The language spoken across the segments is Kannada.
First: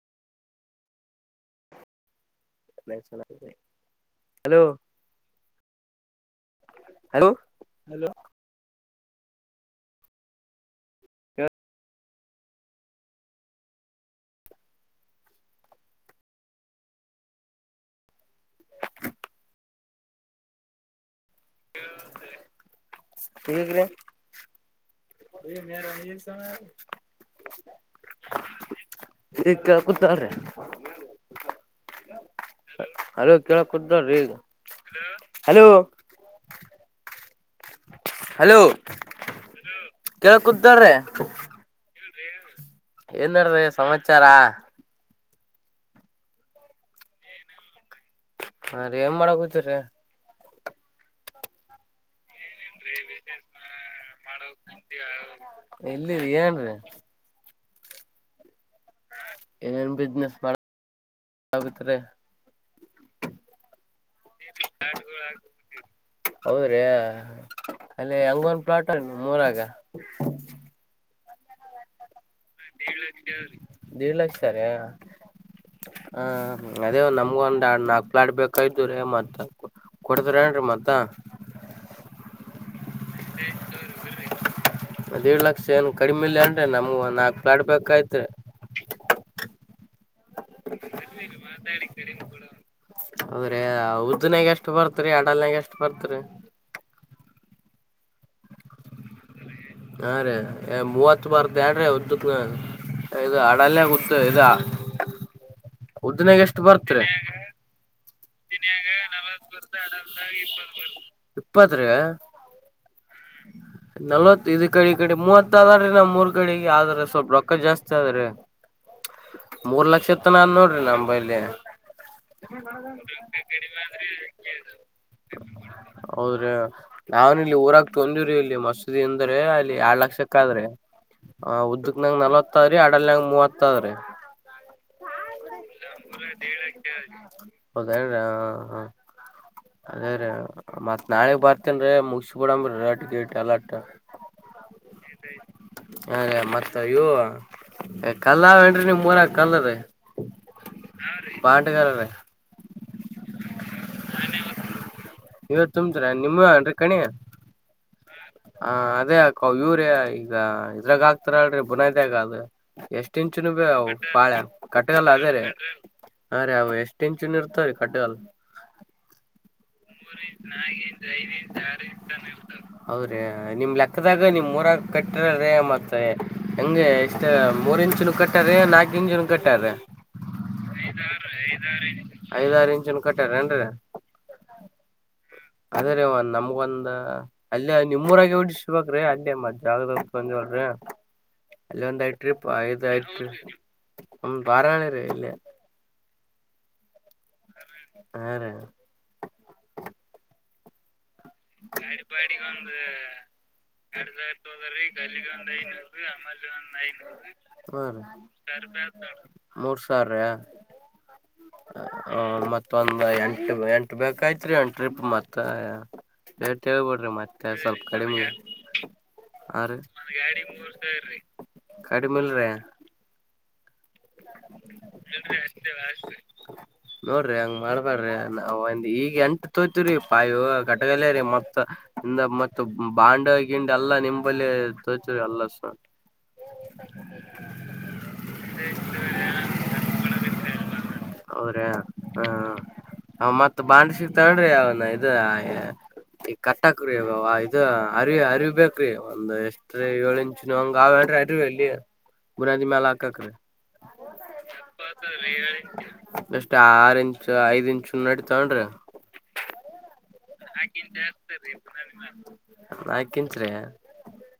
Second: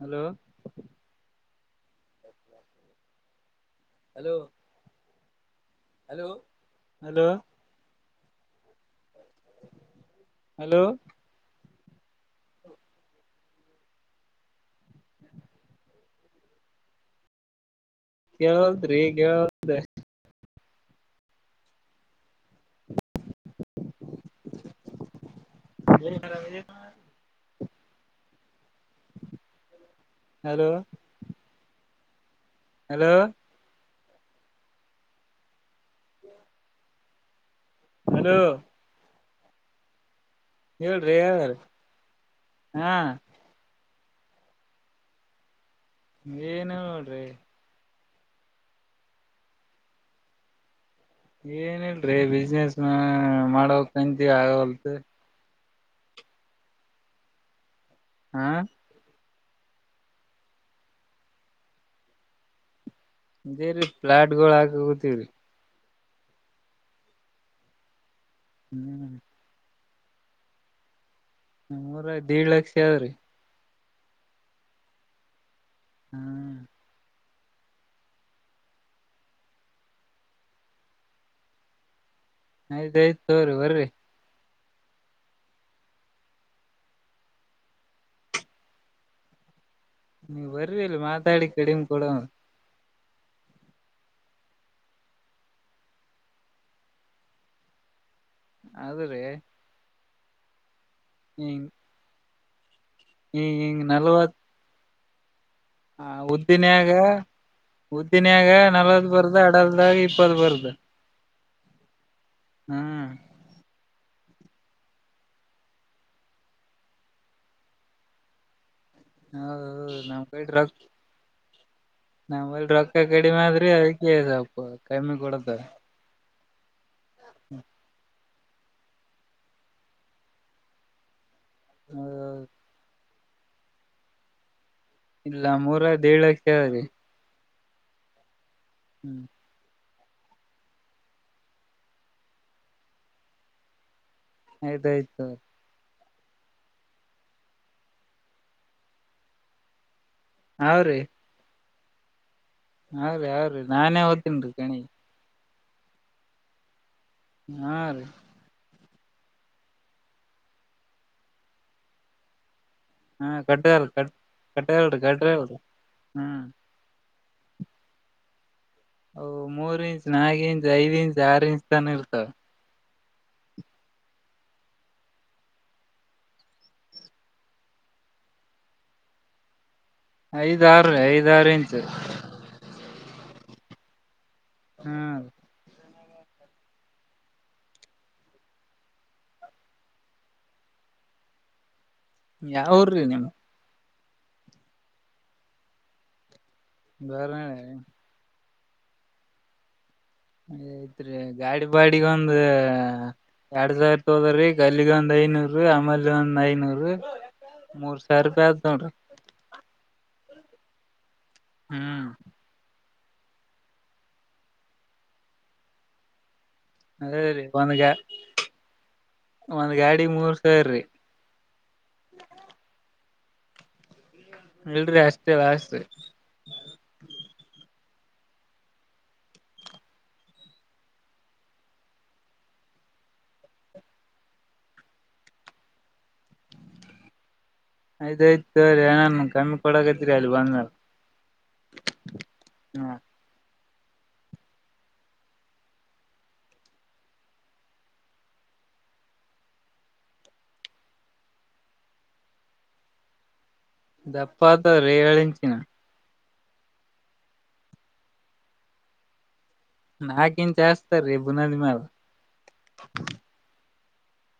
ಹಲೋ [inaudible] ಹಲೋ ಹಲೋ ಹಲೋ ಹ ಹಲೋ ಹ [unintelligible] ಹ [unintelligible] ಕೆಲ್ತ್ ರೀ ಕೆಲ್ [unintelligible] ಗ ರ ಕ ಕುತ್ತ ಹಲೋ ಹಲೋ ಅಲೋ ಕೇಳಕ್ ಕೊಡ್ ಹಲೋ ಹಲೋ ಹಲೋ ಕಳ್ ಕುದಾರ್ರೆ ಹೇಳ್ರಿ ಹೇಳ್ರಿ ಹಾ ಏನ್ ಮಾಡಡ್ರ ಸಮಾ ಚಾರಾ [unintelligible] ಏನ ನೋಡ್ರಿ ಹಾ ರೀ ಏನ್್ ಮಾಡಕತರಿ ಏನ್ಲ್ರಿೀಜ ಮಾಡೋ ಕಂತ ಆ ಹೊತೆ ಎಲ್ಲಿ ಏನೇನ್ರರಿ ಹಾ ಏನೇನ್ ಬಿಸ್ನೆಸ್ ಮಾಡ್ರೆ ೇೀ ಪ್ಲಾಟ್ಗಳು ಹಾಕಗತವ್ರಿ ಹೌದ್ರಿ ಅಲ್ಲಿ ಹಂಗೊಂದ್ ಪ್ಲಾಟ್ ಹ್ಮ್ ಮೂರಾಗ ಹ್ಮೂಊರ ಆಯ್ತು ದೇಡ್ ಲಕ್ಷ ಯಾವ ರೀ ದೇಡ್ ಲಕ್ಷ ಸರ ಹಾ ಹ್ಮ್ ಅದೇ ನಮ್ಮ ನ ಒಂದ್ ನಾಕ್ ಲ ಆಡ್ ಬೇಕಾಯ್ು್ರೀ ಮತ್ತ ಕೊಡ್ತ್ರ ಏನ್ೀ ಮತ್ತ ಆಯ್ತ್ಾಯಯ್ತ ತೋ್ರಿ ಬರ್ರಿ ್ೇಡ್ ಲಕ್ಷ ಏನು ಕಡಿಮ ಇಿಲ್ಲ ಅನ್್ರೆ ನಮ್ಗ ಒ ನಾಲ್ಕ್ು ಆಡ್ಬೇಕಾಯ್ತ್ರಿ ನೀ ವರ್ವಿಲ್ಲ ಮಾತಾಡಿ ಕಡಿಮ ಕೂಡ ಹೌದ್ರಿ ಉದ್ದ್ನಯಾಗ ಎಷ್ಟು ಬರ್ತ್ರಿ ಆಡಲ್ನಾಗ ಎಷ್ಟ್ ಬರ್ತ್ರಿ ಅದ ರೀ ಹಾ ರೇ ಮೂವತ್ತು ಬಾರ ದಡ್ರೆ ಉದ್ದ ಬ್ ಇದು ಹಿಂಗ್ ಅಡಲ್ಲೇ ಕೂತ ನಲ್ವತ್ ಇದಾ ಉದ್ದನಾಗ ಎಷ್ಟ ಬರ್ತ್ರಿ ಉದ್ದಿನಿಯಾಗ ನಲ್ವತ್ ಬರ್ದು ಅಡಲ್ದಾಗ ಇಪ್ಪತ್ ಬರ್ದು ಇಪ್ಪತ್ ರ ನಲ್ವತ್ ಇ ಕಡೆ ಕಡೆ ಮೂವತ್ ಆದ್ರೀ ನಾವ್ ಮೂರ್ ಕಡೆಗೆ ಆದ್ರ ಸ್ವಲ್ಪ ರೊಕ್ಕ ಜಾಸ್ತಿ ಆದ್ರಿ ಮೂರ್ ಹೌದೌದು ಲಕ್ಷ ನಮ್ ಇತ್ತನ ಕಡೆ ಅ ರೊಕ್ ನೋಡ್ರಿ ನಂಬೈಲ್ಲಿ ನಮ್ಮಲ್ಲಿ ರೊಕ್ಕ ಕಡಿಮೆ ಆದ್ರಿ ಅದಕ್ಕೆ ಸ್ವಲ್ಪ ಕಮ್ಮಿ ಕೊಡತಾರ ಹೌದ್ರಿ ಹ ನಾವ್ ಇಲ್ಲಿ ಊರ ಂಜೂರಿಲ್ಲಿ ಮಸೂದಿ ಅಂದ್ರೆ ಅಲ್ಲಿ ಎರಡ್ ಲಕ್ಷಕ್ಕ ಆದ್ರೆ ಹ ಉದ್ದಕ್ ನಂಗ್ ಹೌದೌದು ನಲವತ್ತಾವ ರೀ ಅಡಲ್ನಂಗ್ ಮೂವತ್ತಾದ್ರೆ ಇಲ್ಲ ಮೂರ ಏಳರಿ ಹೌದೇರ ಹ್ಮ್ ಅದೇ ರೀ ಮತ್ ನಾಳಿಗ್ ಬರ್ತೇನ್ ರೀ ಮುಗಸ ಬಿಡಂಬ ಾಟ ಅಲ್ಲಟ ಆಯ್ತಾಯ್ತು ಹ ಮತ್ತ ಇೂ ಕಲ್ಲಾವೇನ್ರಿ ನಿಮ್ ಮೂರಕ ಕಲ್ಲ ರೀ ಹ್ರೀ ಕಗಾರೇ ಹ್ರೀ ಅವ್ರೀ ನಾನೇ ಓ್ತನ್ ರೀ ಕಣಿ ನೀವ ತುಂಬ್ರಾ ನಿಮ್ಮ ಅನ್ೀ ಕಣಿ ಹಾ ರೀ ಹ ಅದೇ ಅಕ ಇವರ ಈಗ ಇದ್ರಾಗ ಆಾಕ್ತಾರ ಅಲ್ೀ ಬುನೈದಗ ಅದು ಎಷ್ಟ ಹಾ ಇಂಚುನು ಬಿ ಕಟ್ಟಲ್ ಅವು ಕಟ್ ಪಾಳ್ಯ ಕಟ್ಟಲ್ರಿ ಕಟ್ಟಗಲ್ಲ ಅದೇ ರ ಕಟ್ಟಲ್ರಿ ಹ್ಮ್ ಹ ರ ಅ ಎಷ್ಟ ಟನ್ಚಿನ್ ಇರ್ತಾರೆ ಕಟ್ಟೆ ಅಲ್ ಓ ಮೂರ್ ಇಂಚ್ ನಾಲ್ು ಇಂಚ್ ಐದ್ ಇಂಚ್ ಆರು ಇಂಚ್ ತಾನ ಇರ್ತಾವ ಹೌದ್ರೀ ನಿಮ್ ಲೆಕ್ಕದಾಗ ನಿಮ್ ಮೂರಾಗ ಕಟ್ಟರ ರೀ ಮತ್ತೆ ಹೆಂಗಗೆ ಎಷ್ಟ ಮೂರ್ ಇಂಚ ಕಟ್ಟರಿ ನಾಕು ಇಂಚ ಕಟ್ಟ್ರ ಐದ್ ಆರ್ರಿ ಐದ ಐದ್ ಆರ್ ಐದ ಇಂಚ್ ಐದಾರು ಇಂಚ ಕಟ್ಟಾರೇಏನ್ರೀ ಹಾ ಅದೇ ರೀ ಒ ನಮ್ಗೊಂದ್ ಅಲ್ಲಿೇ ನಿಮ್ೂರಾಗ ಹಟ್ಟಿಸಬೇಕ್ರೀ ಅಲ್ಲಿೇ ಮ ಜಾಗದಕಂದ ಹೇಳ್ರಿ ಅಲ್ಲ ಒಂದಯತ್್ರಿ ಪ ಯಾವ್ರಿ ಆಯದಯ್ತು ನಿಮ್ ನಮ್ದ ಾರಣೆ ರ ಇಲ್ಲಿ ಬರ ಹಾ ರ ಹ್ಮ ಗಡಿ ಬಾಡಿಿಗೆ ಒಂದ ಎರಡ್ ಸಾವಿರ ತೋದ್ರಿ ಗಲ್ಲಿಗೆ ಒಂದ್ ಐನೂರು ಅಮಲ್ ಒಂದ್ ಮೂರ್ ಐನೂರು ಸಾವಿರ ರೂಪಾಯಿ ಆತ್ ನೋಡ್ರಿ ಮೂರ್ ಸಾವಿರ ಹ್ಮ್ ಹ ಮತ್ತೆ ೊಂದ ಎಂಟು ಎಂಟು ಬೇಕಐತ್ೀ ಒ ಟ್ರಿಪ್ ಮತ್ತ ಎೇೇಳ್ಬಿಡ್ರಿ ಅದೇ ರೀ ಮತ್ತೆ ಒಂದ್ ಸ್ವಲ್ಪ ಗಾ ಕಡಿಮೆ ಒಂದ್ ಗಾಡಿ ಮೂರ್ ಸಾವಿರ ರೀ ಕಡಿಮೆ ಇಲ್ರಿ ಇಲ್ರಿ ಅಷ್ಟತ ಅಲ್ಲಸ್ ಡ್ರಿ ನಾವ ಒಂದ ಈಗ ಎಂಟು ತೋಯತವ್ರೀ ಪಾಯ ಕಟಗಲ್ಲೇ ರೀ ಮತ್ತ ಮ ಬಾಂಡ ಗಿಂಡಿ ಎಲ್ಲಾ ನಿಂಬಲ್ಲಿ ತೋತವರಿಿ ಎಲ್ಲ ಆಯ್ದಾಯ್ತು ನ ಕಮ್ಮ ಕಡ ಕತರಿ ಅಲು ಬ ಹೌದ್ರಿ ಹ ಮ ಬಾಂಡ್ರ ಸಿಕ್ತೊಂಡ್ರಿ ಅವನ ಇದ ಈ ಕಟ್ಟಾಕ್ರೀ ಇದ ಅರಿವಿ ಅರಿವಿ ಬೇಕ್ರಿ ಒಂದ್ ಎಷ್ಟ ಏಳು ಇಂಚ ಹಂಗ ಅವನ್್ರಿ ಅರಿ ಇಲ್ಲಿ ಬುನಾದಿ ಮ್ಯಾಲ ಹಾಕಕ್ರರಿ ದಪ್ಪಾತ ರೇಳಚಿನ ಅಷ್ಟ ಆರು ಇಂಚ್ು ಐದ್ ಇಂಚು ನಡಿ ತಗೊಂಡ್ರಿ ನಾಕ್ ಇಂಚ್ ಹಸ್ತಾರೀ ಬುನಾದಿ ಮ್ಯಾಲ ನಾಕ ಇಂಚ್ ರೀ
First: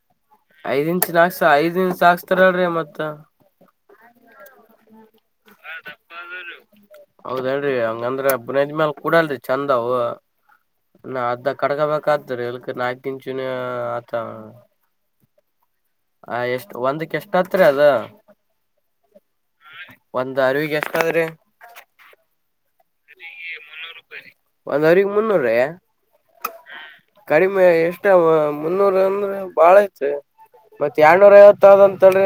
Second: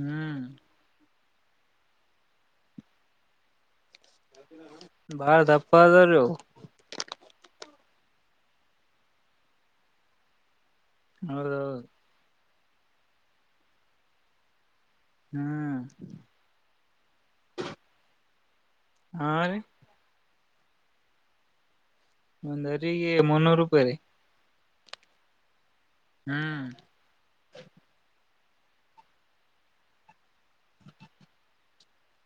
ಹ್ಮ್ ಐದ್ ಇಂಚ್ ನಾ ಐದಿನ ಸಾಕ್ಸ್ತಾರಳಿ ಮತ್ತ ಬಾರ ಧಪ್ಪಪ್ಪಾದ ರೋ ಹ ಅಂದ್ರೆ ಬುನದ ಮ್ಯಾಲ ಕೂಡ ಅಲ್ ಚಂದವು ನ ಅದ್ದ ಹೌದೌದು ಕಡ್ಕಬೇಕಾದ್ರಿ ಎಲ್ ನಾಕ ಇಂಚುನ ಆತ ಹ್ಮ್ ಆ ಎಷ್ಟ ಒಂದಕ್ಕೆ ಎಷ್ಟ ಹತ್ರ ಅದ ಹಾ ರೀ ಒಂದ್ ಅರಿವಿಗೆ ಎಷ್ಟಾದ್ರೆ ಒಂದ ಮುನ್ನೂರು ರೂಪಾಯಿ ರೀ ಒಂದ್ ಅವ್ರಿಗೆ ಮುನ್ನೂರ ರಿ ಹ್ಮ್ ಮುನ್ನೂರ ಅಂದ್ರ ಬಾಳ ಐತ್ ಮತ್ತತ್ ಎರಡ್ನೂರ ಐವತ್ತ ಆದ ಅಂತ ಹೇಳಿ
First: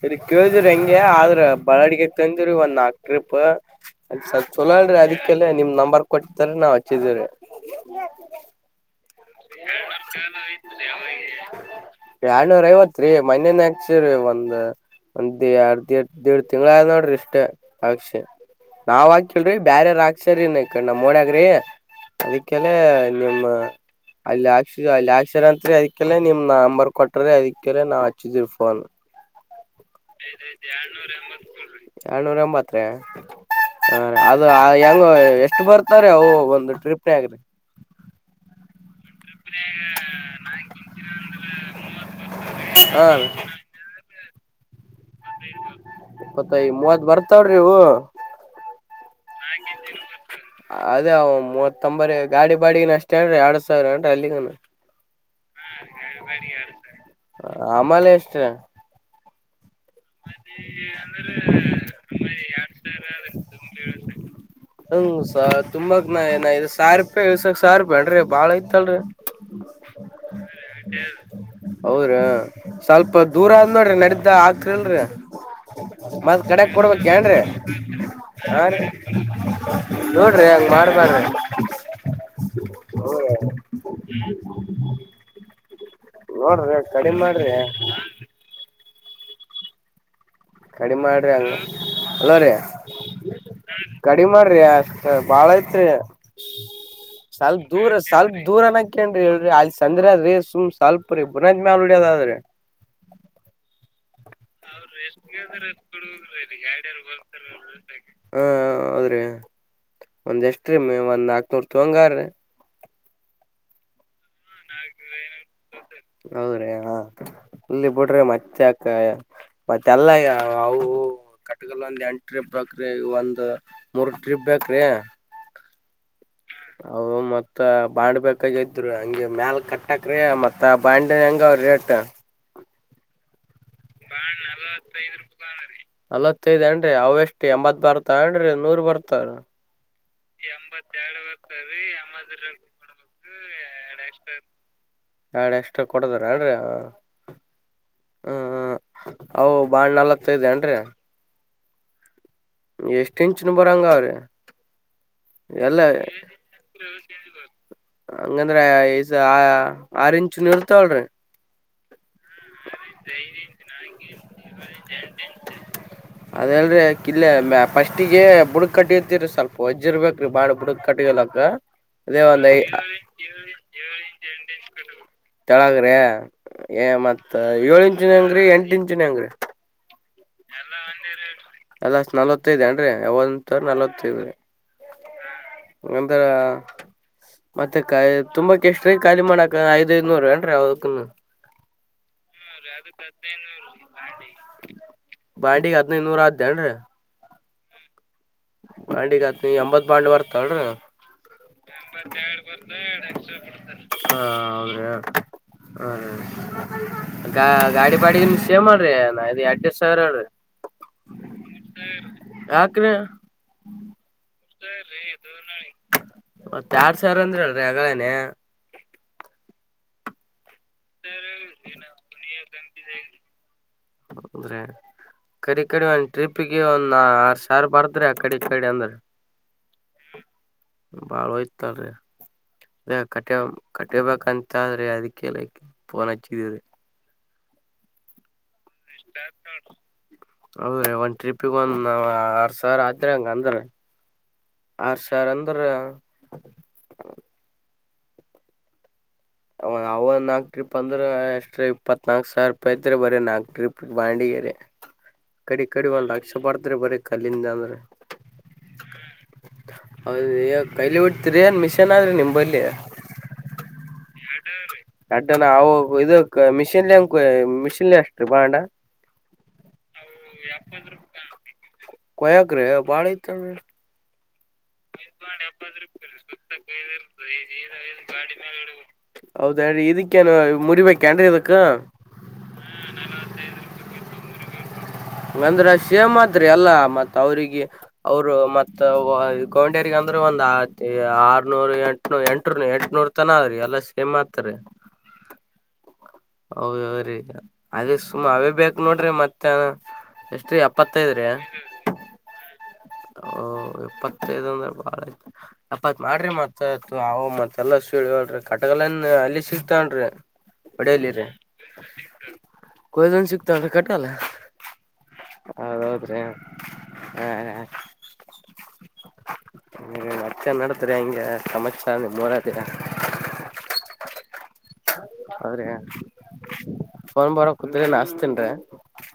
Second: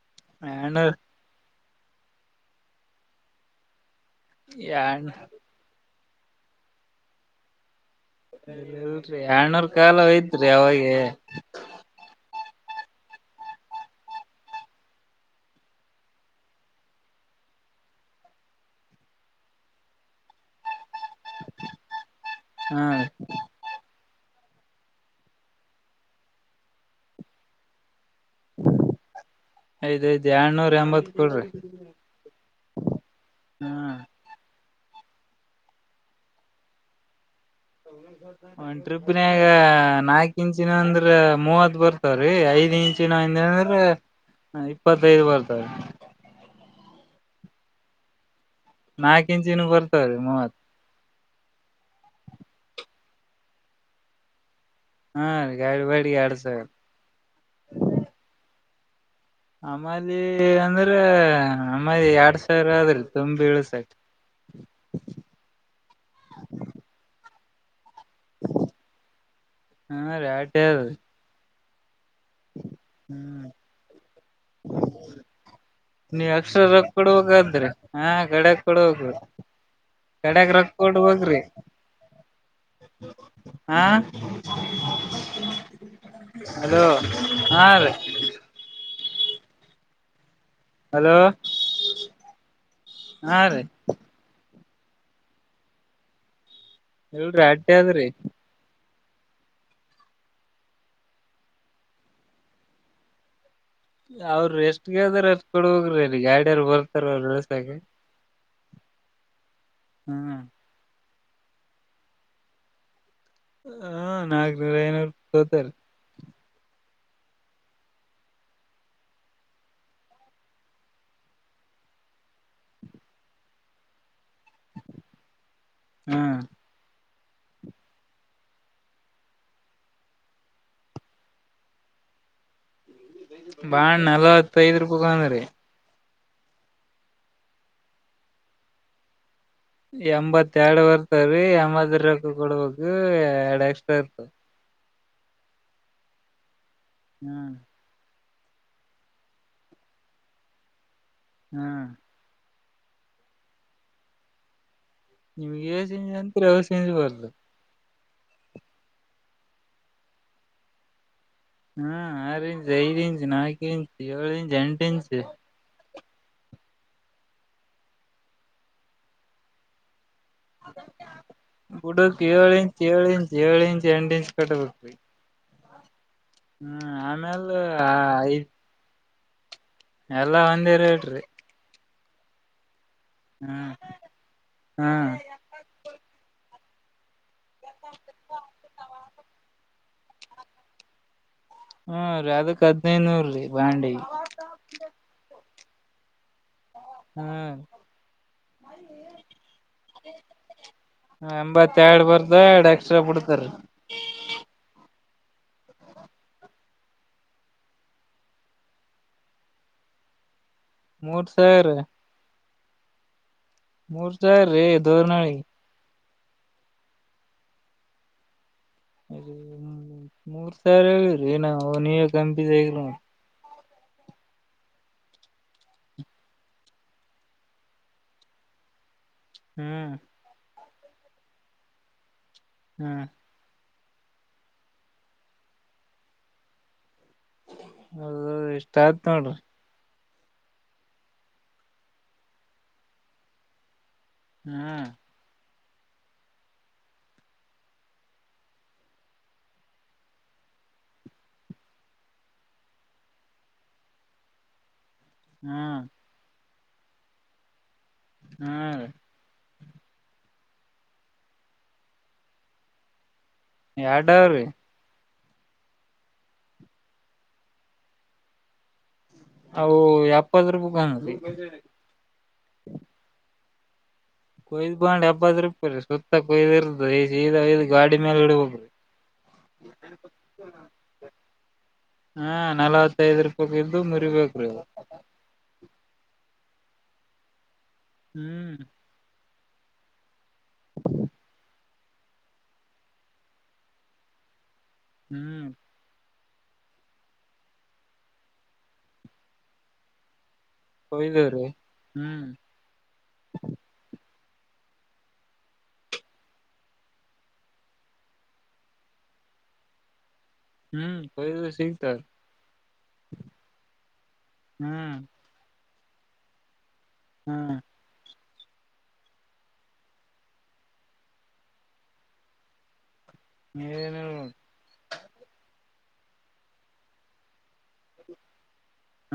ಸರಿ ಕೇಳಿದಿ್ರ ಎರಡ್ನೂರ್ ಹೆಂಗೆ ಆದ್ರೆ ಬಳಾಡಿಗೆ ತಂದ್ರ ಒಂದ್ ನಾಕ ತ್ರಿಪ್ ಅದ ಸ ಚಲೋ ಹೇಳ್ರರಿ ಎರಡ್ ಅದಿಕ್ಕೆಲ್ಲ ನಿಮ್ ನಂಬರ್ ಕೊಡ್ತಾರ ನಾವವು ಹಚ್ಚಿದೆರೆ ಹ ಎಳ್ನೂರ್ ಕಾಲ ಅಯ್ತ್ರಿ ಅವಾಗೆ ಎರಡ್ನೂರ ಐವತ್ ರರಿ ಮನನ್ ಹಾಕ್ಸೀ ಒಂದ್ ಒಂದ್ ಎರ್ದ ದಡ್ ತಿಂಗಳ ನೋಡ್ರಿ ಇಷ್ಟ ಅಕ್ಷಿ ನಾವ್ ಹಾಕಲ್ರಿಿ ಬ್ಯರಾರ ಹಾಕ್ಸರಿೀ ನಕ ನಮ್ ಮೋಡಗ್ರಿ ಅದಕ್ಕೆನೆ ಹಾ ನಿಮ್ಮ ಅಲ್ಲಿ ಹಾಕ್ಕ್ಷ ಅಲ್ಲಿ ಆಾಕ್ಷಸರ ಅಂತತ್ರಿ ಅದಕ್ಕೆಲ್ಲ ನಿಮ್ ನಂಬರ್ ಕೊಟ್ರ ಅದಕ್ಕೆಲ್ಲ ನಾವ್ ಆ ಚತ್ರಫನ್ ಐದ್ ಐದ್ ಎರಡ್ನೂರ್ ಎಂಬತ್ ಕೊಡ್ರಿ ಎನೂರ ಎಂಬತ್ ರಿ ಹಾ ಹೆಂಗ ಎಷ್ಟು ಬರ್ತಾರ ಅವು ಒಂದು ಟ್ರಿಪ್ ಆಗ್ರೆ ಹ ರುಬನ್ಯಾಗ ನಾಕ ಇಂಚಿನ ಅಂದ್ರ ಮೂವತ್ ಬರ್ತಾವ್ರೀ ಐದ್ ಹಾ ಇಂಚಿನ ರೀ ಅಂದ ಅಂದ್ರ ಹ ಇಪ್ಪತ್ತೈದು ಬರ್ತದೆ ಇಪ್ಪತ್ತೈ ಮೂವತ್ ಬರ್ತಾವ್ರಿ ಇವು ನಾಲ್ಕು ಇಂಜಿನ್ ಬರ್ತವೆ ರೀ ಮೂವತ್ ಮೂವತ್ತೊಂಬರ ಗಾಡಿ ಬಾಡ ಅಷ್ಟೇನ್್ರರಿ ಎರಡ್ ಸಾವಿರ ಏನ್ರಿ ಅಲ್ಲಿಗ ಹಾ ರೀ ಗಾಡಿ ಬಾಡಿಗೆ ಎರಡ್ ಸಾವಿರ ಆಮಲೆ ಎಷ್ಟ್ರ ಅಮಾಲಿ ಅಂದ್ರೆ ಅಮ್ಮಾಲಿ ಎರಡ್ ಸಾವಿರ ಆದ್ರ ಉತ್ತಮ ವೇಳಸಾಯ ಹ್ಮ ತುಂಬಾಕ್ ನಏನ ಸಪಸಕ್ ಸ ಬೇಡ್ರಿ ಬಾಳ ಐತಲ್ರಿ ಹಾ ರೀ ಆಟೆ ಅದ್ರಿ ಹ್ಮ್ಮ್. ಹೌದ್ರ ಸ್ವಲ್ಪ ಹ್ಮ್ ದೂರ ಆದ ನೋಡ್ರಿ ನಡ್ದ ಹಾಕರಿಲ್ರಿ ನೀವ್ ಮದ ಎಕ್ಸ್ಟ್ರಾ ಕಡಗ್ ರೊಕ್ಕ ಕೊಡ್ಬೇಕ ಏನ್್ರೀ ಕೊಡ್ಬೇಕಾದ್ರಿ ಹಾ ಹ ಕಡೆಕ್ ಕೊಡ್ಬೇಕ್ರಿ ನೋಡ್ರಿ ಕಡೆಕ್ ಹಂಗ್ ರೊಕ್ಕ ಮಾಡಾರಬಾರ ಕೊಡ್ಬೇಕ್ರಿ ಹಾ ನೋಡ್ರಿ ಹಲೋ ಕಡಿಮೆ ಮಾಡ್ರಿ ಹಾ ರೀ ಕಡಿಮ ಹಲೋ ಮಾಡ್ರಿ ಹಂಗ ಅಲವ್ರೀ ಹಾ ರೀ ಕಡಿಮ ಮಾಡ್ರಿ ಹ ಬಾಳ ಐತ್ರಿ ಎಲ್ರಿ ಸ್ವಲ್ಪ ಅಡ್ಡಿ ದೂರ ಅದ್ರಿ ಸ್ವಲ್ಪ ದೂರನ ಅಕ್ಕೇನ್ಿ ಹೇಳ್ರಿ ಅದ್ ಸಂಂದ್ರ ಆದ್ರಿ ಸು್ ಸ್ವಲ್ಪ ರೀ ಬುನಾದ ಮೇ್ಳ್ಳಿಯದ ಆದ್ರಿ ಅವ್ರ ಎಷ್ಟಗಾದ್ರ ಅಷ್ಟ ಕೊಡಬ್ರಿ ಅಲ್ಲಿ ಗಾಡಿಯರು ಬರ್ತಾರ ಅವ್ರ ಇಳಸಾಗ ಹಾ ಹೌದ್ರಿ ಹ್ಮ ಒಂದ್ ಎಷ್ಟ್ರ ನಾಲ್ಕನೂರ್ ತೊಂಗಾರ್ರೆ ಹ್ಮ ನಾಾಗನೂರ ಐನೂರು ತೋತಾರ ಹೌದ್ರೀ ಹಾ ಇಲ್ಲಿ ಬಿಡ್ರಿ ಮತ್ತೆ ಅಕ ಮತ್ತೆಲ್ಲ ಅವು ಕಟ್ಗಲ್ಲ ಒಂದು ಎಂಟ್ರಿ ಬಕ್ರಿ ಒಂದು ಮೂರ್ ್ರಿಪ್ ಬ್ರಿ ಅ ಹ್ಮ್ ಮತ್ತ ಬಾಾಣ್ ಬಾಗ ಇದ್ರು ಹಂಗೆ ಮ್ಯಾಲ ಕಟ್ಟಕ್ ಮತ್ತ ಬಂಡ ಹೆಂಗ ಅವ ರೇಟ್ ಬಾ ನಲವತ್ತ ಐದ್ ರೂಪಾಯಿಗಂದ್ರಿ ನಲ್ವತ್ತೈದ್ ಅನ್್ರಿ ಅವ ಎಷ್ಟು ಎಂಬತ್ ಬರ್ತಾವ ಅನ್್ರಿ ನೂರ್ ಬರ್ತಾರ ಎಂಬತ್ತ ಎರಡು ಬರ್ತಾವ್ರೀ ಎಂಬದ ರಕ್ಕ ಕೊಡ್ಬೇಕ ಎರಡ್ ಎಕ್ಸ್ಟ್ರಾ ಇರ್ತಾವ ಆಾಡ ಎಷ್ಟ ಕೊಡದಾರ ಆಡ್ರಿ ಹ್ಮ್ ಹ್ಮ್ ಅವು ಬಾಳಳ್ ನಲತ್ತ ಇದೆ ಅನ್್ರಿ ಹ್ಮ್ ಎಷ್ಟು ಇಂಚಿನ ಬರಂಗ ಅವ್ರೀ ನಿಮ್ಗೆ ಸೇಂಜ ಅಂತ ಅವ ಸೇಜ್ ಬಾರಲ್ಲ ಹಂಗಂದ್ರ ಈಸ ಆ ಆರೆಂಚ ಇರ್ತಾವಳ್ರಿ ಹ್ಮ್ ಆರು ಇಂಚಚ್ ಐದ ಇಂಚು ನಾಕು ಇಂಚು ಏಳು ಇಂಚಚ್ ಎಂಟ ಇಂಚು ಅದಲ್ರೀ ಕಿಲ್ಲ ಫಸ್ಟಿಗೆ ಬುಡ್ ಕಟ್ಟಿ ಇರ್ತಿರಿ ಸ್ವಲ್ಪ ಹೊಜ್ಜಿರ್ಬೇಕಕ್ ಕುಡುಕ್ ಒಂದ್ ಏಳು ಐ ಇಂಚ್ ಏಳು ಇಂಚ್ ಏಳು ಇಂಚ್ ಎಂಟ ಇಂಚ್ ಕಟ್ಟಬೇಕಕ್ಿ ತಳಾಗ್ರ ಹ್ಮ್ ಆಮೇಲ್ ಏಳು ಇಂಚಿನ ಐ ಅಂಗ್ರರಿ ಎಂಟ ಇಂಚ ಂಗ ಎಲ್ಲಾ ಒಂದಿರು ಹೇಳೇಡ್ರಿ ಅಲ್ಲಷ್ಟ ನವತ್ತೈದುೇಣ ಒತ್್ರ ನಲ್ವತ್ತು್ರೆ ಹ್ಮ್ ಒಂತರ ಮತ್ತೆ ಕ ತುಂಬಾಕ್ಕೆ ಎಷ್ಟ ರೀ ಕಾಲಲಿ ಮಣಾ ಐದುಐನೂರು ಏ್ರ ಅವದು ಹ್ಮ ರೀ ಅದಕ್ ಹದ್ಿನೈನೂರ ರೀ ಬಾಂಡಿ ಬಾಂಡಿಗೆಗ್ ಹದಿನೈದುನೂರ ಹ ಆದ್ದೇನ್ರೀ ಹ್ಮ್ ಬಾಂಡಿಗತ್ನ ಎಂಬತ್ ಬಾಂಡ್ ಬರ್ತಳರ ಹ ಎಂಬತ್ತೆರಡ್ ಬರ್ದಡ್ ಎಕ್ಸ್ಟ್ರಾ ಬಿಡ್ತಾರೀ ಹೌದ್ರಿ ಹ್ಮ್ ಗ ಗಾಡಿ ಬಾಡಿ ನಿಮ ಸೇವ್ ಮಾಡ್ರಿ ಎಡ್ ಎಡ್ ಸಾವಿರ ಹೇಳ್ರಿ ಮೂರು ಸಾವಿರ ಯಾಕ್ರ ಮೂರ್ತ ರೇ ದೋ ನಳಿ ಮತ್ತ ಯಾರ್ ಸಾವರ ಅಂದ್ರೆ ಹೇಳ್ರಿ ಹೆಗಳೇನೆೇ ಅದ ಹ್ಮ ಮೂರ್ ರಿ ಏ ನ ನೀ ಕಂಪಿ ಸ ಅಂದ್ರೆ ಕಡೆ ಕಡೆ ಒಂದ ಟ್ರಿಪ್ಗೆ ಒಂದ ಆರ್ ಸಾವ ಬಾರದ್ರೆ ಕಡೆ ಕಡೆ ಅಂದ್ರೆ ಹ್ಮ್ ಬಳ ಇತೆ ಅದ ಹ್ಮ್ ಕಟ್ಟ ಕಟ್ಟಿಬೇಕಂತಾದ್ರೆ ಅದಕ್ಕೆಲ್ಲ ಪಫೋನ್ ಹಚ್ಚಿದಿದೆ ಹೌದು ಎಷ್ಟ ಸ್ಟ್ಯಾಂಪ್ ಕಾರ್ಡ್ ಹೌದ್ರೀ ಒಂದ್ ಟ್ರಿಪಿಗೆ ಒಂದ್ ಆರ್ ಸಾವಿರ ಆದ್ರೆ ಹಂಗ ಅಂದ್ರ ಹ್ಮ್ ಆರ್ಷಾರನ್ ಅವ ಅವ ನಾಲ್ಕಕ್ ಟ್ರಿಪ್ ಅಂದ್ರೆ ಅಷ್ಟ ಇಪ್ಪತ್ ನಾಲ್ಕ್ ಸಾವರ ರೂಪಾಯಿ ಐತ್ರಿ ಬರಿ ನಾಲ್ಕು ಟ್ರಿಪ್ ಬಾಂಡಗರಿ ಕಡಿ ಹ್ಮ್ ಕಡಿವಳ ಲಕ್ಷ ಬರ್ತ್ರೆ ಬರೀ ಕಲ್ಲಿಂದ ಅಂದ್ರೆ ಹಾ ಹೌದ ಕೈಲಿ ಬಿಡ್ತಿರಿ ಏನ್ ಮಿಷನ್ ಆದ್ರಿ ನಿಮ್ ಬಲ್ಲಿ ಎರಡು ಅವರೀ ಅಡ್ಡನ ಅವು ಇ ಮಿಷಿನ್ಲಿಂಗ ಮಿಷಿನ್ಲಿ ಅಷ್ಟು ಬಾಂಡ ನಾವು ಎಪ್ಪತ್ ರೂಪಾಯಿ [unintelligible] ಕೊಯಾಗ್ರೆ ಬಾಳ್ ಐತ್ ಹ್ಮ್ ಕೊಯ್ದ್ ಬಂದ್ ಎಪ್ಪತ್ ರೂಪಾಯಿ ರೀ ಸುತ್ತ ಕೊಯ್ದಿರ್ದ ಸೀದಾ ಒಯ್ದ್ ಗಾಡಿ ಮೇಲೆ ಇಡ್ಬೇಕ್ರಿ ಹೌದೇ ಇದಕ್ಕೇನು ಮುರಿಬೇಕನ್ರಿ ಇದಕ್ಕ ಹಾ ನಲವತ್ತೈದ್ ರೂಪಾಯಿ ಇದ್ದು ಮುರಿಬೇಕ್ರಿ ಅವು [unintelligible] ಆದ್ರೆ ಅಲ್ಲ ಮತ್ತ ಅವರಿಗೆ ಅವರು ಹ್ಮ್ ಮತ್ತ ಕೌಂಡ್ಯರಿಗ್ ಅಂದ್ರೆ ಒಂದ್ ಆರನೂರು ಎಂಟ್ ಎಂಟ ಎಂಟು ನೂರ್ ತನ ಎಲ್ಲ ಸೇಮ್ ಆತಾರಿ ಹ್ಮ್ ಹೌದೌದ್ ರೀ ಅದೇ ಸುಮ ಅವೇ ಬೇಕು ನೋಡ್ರಿ ಮತ್ತ ಎಪ್ಪತ್ತೈದ್ರೀ ಕೊಯ್ದವ್ರಿ ಹ್ಮ್ ಎಪ್ಪತ್ ಐದು ಅಂದ್ರೆ ಬಾಳ ಎಪ್ಪತ್ ಮಾಡ್ರಿ ಮತ್ ಆ ಅವ ಮತ್ತೆಲ್ಲ ಸೀಿ ಕಟಗಲನ್ ಅಲ್ಲಿ ಸಿಗ್ತನ್ ಹ್ಮ್ ಹೊಡೆಯಲ್ಲಿರ ಕೊಯ್ದು ಸಿಗ್ತಾವ್ರಿ ಕೊಯ್ದನ್ ಸಿಕ್ತ ಅಂದ್ರೆ ಕಟ್ಟಲ್ಲ ಹ್ಮ್ ಹೌದು ಹೌದು ಕೂಸಯ್ಯ ಹ್ಮ್ [unintelligible] ಮಚ್ಚ ನಡತರಿ ಹಂಗೆ ಸಮಚ್ಚ ನಿಮ್ ಮೂರೇ ದಿನ [unintelligible] [unintelligible]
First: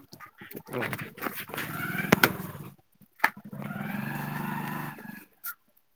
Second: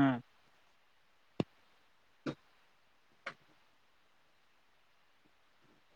ಹ್ಮ್ [inaudible]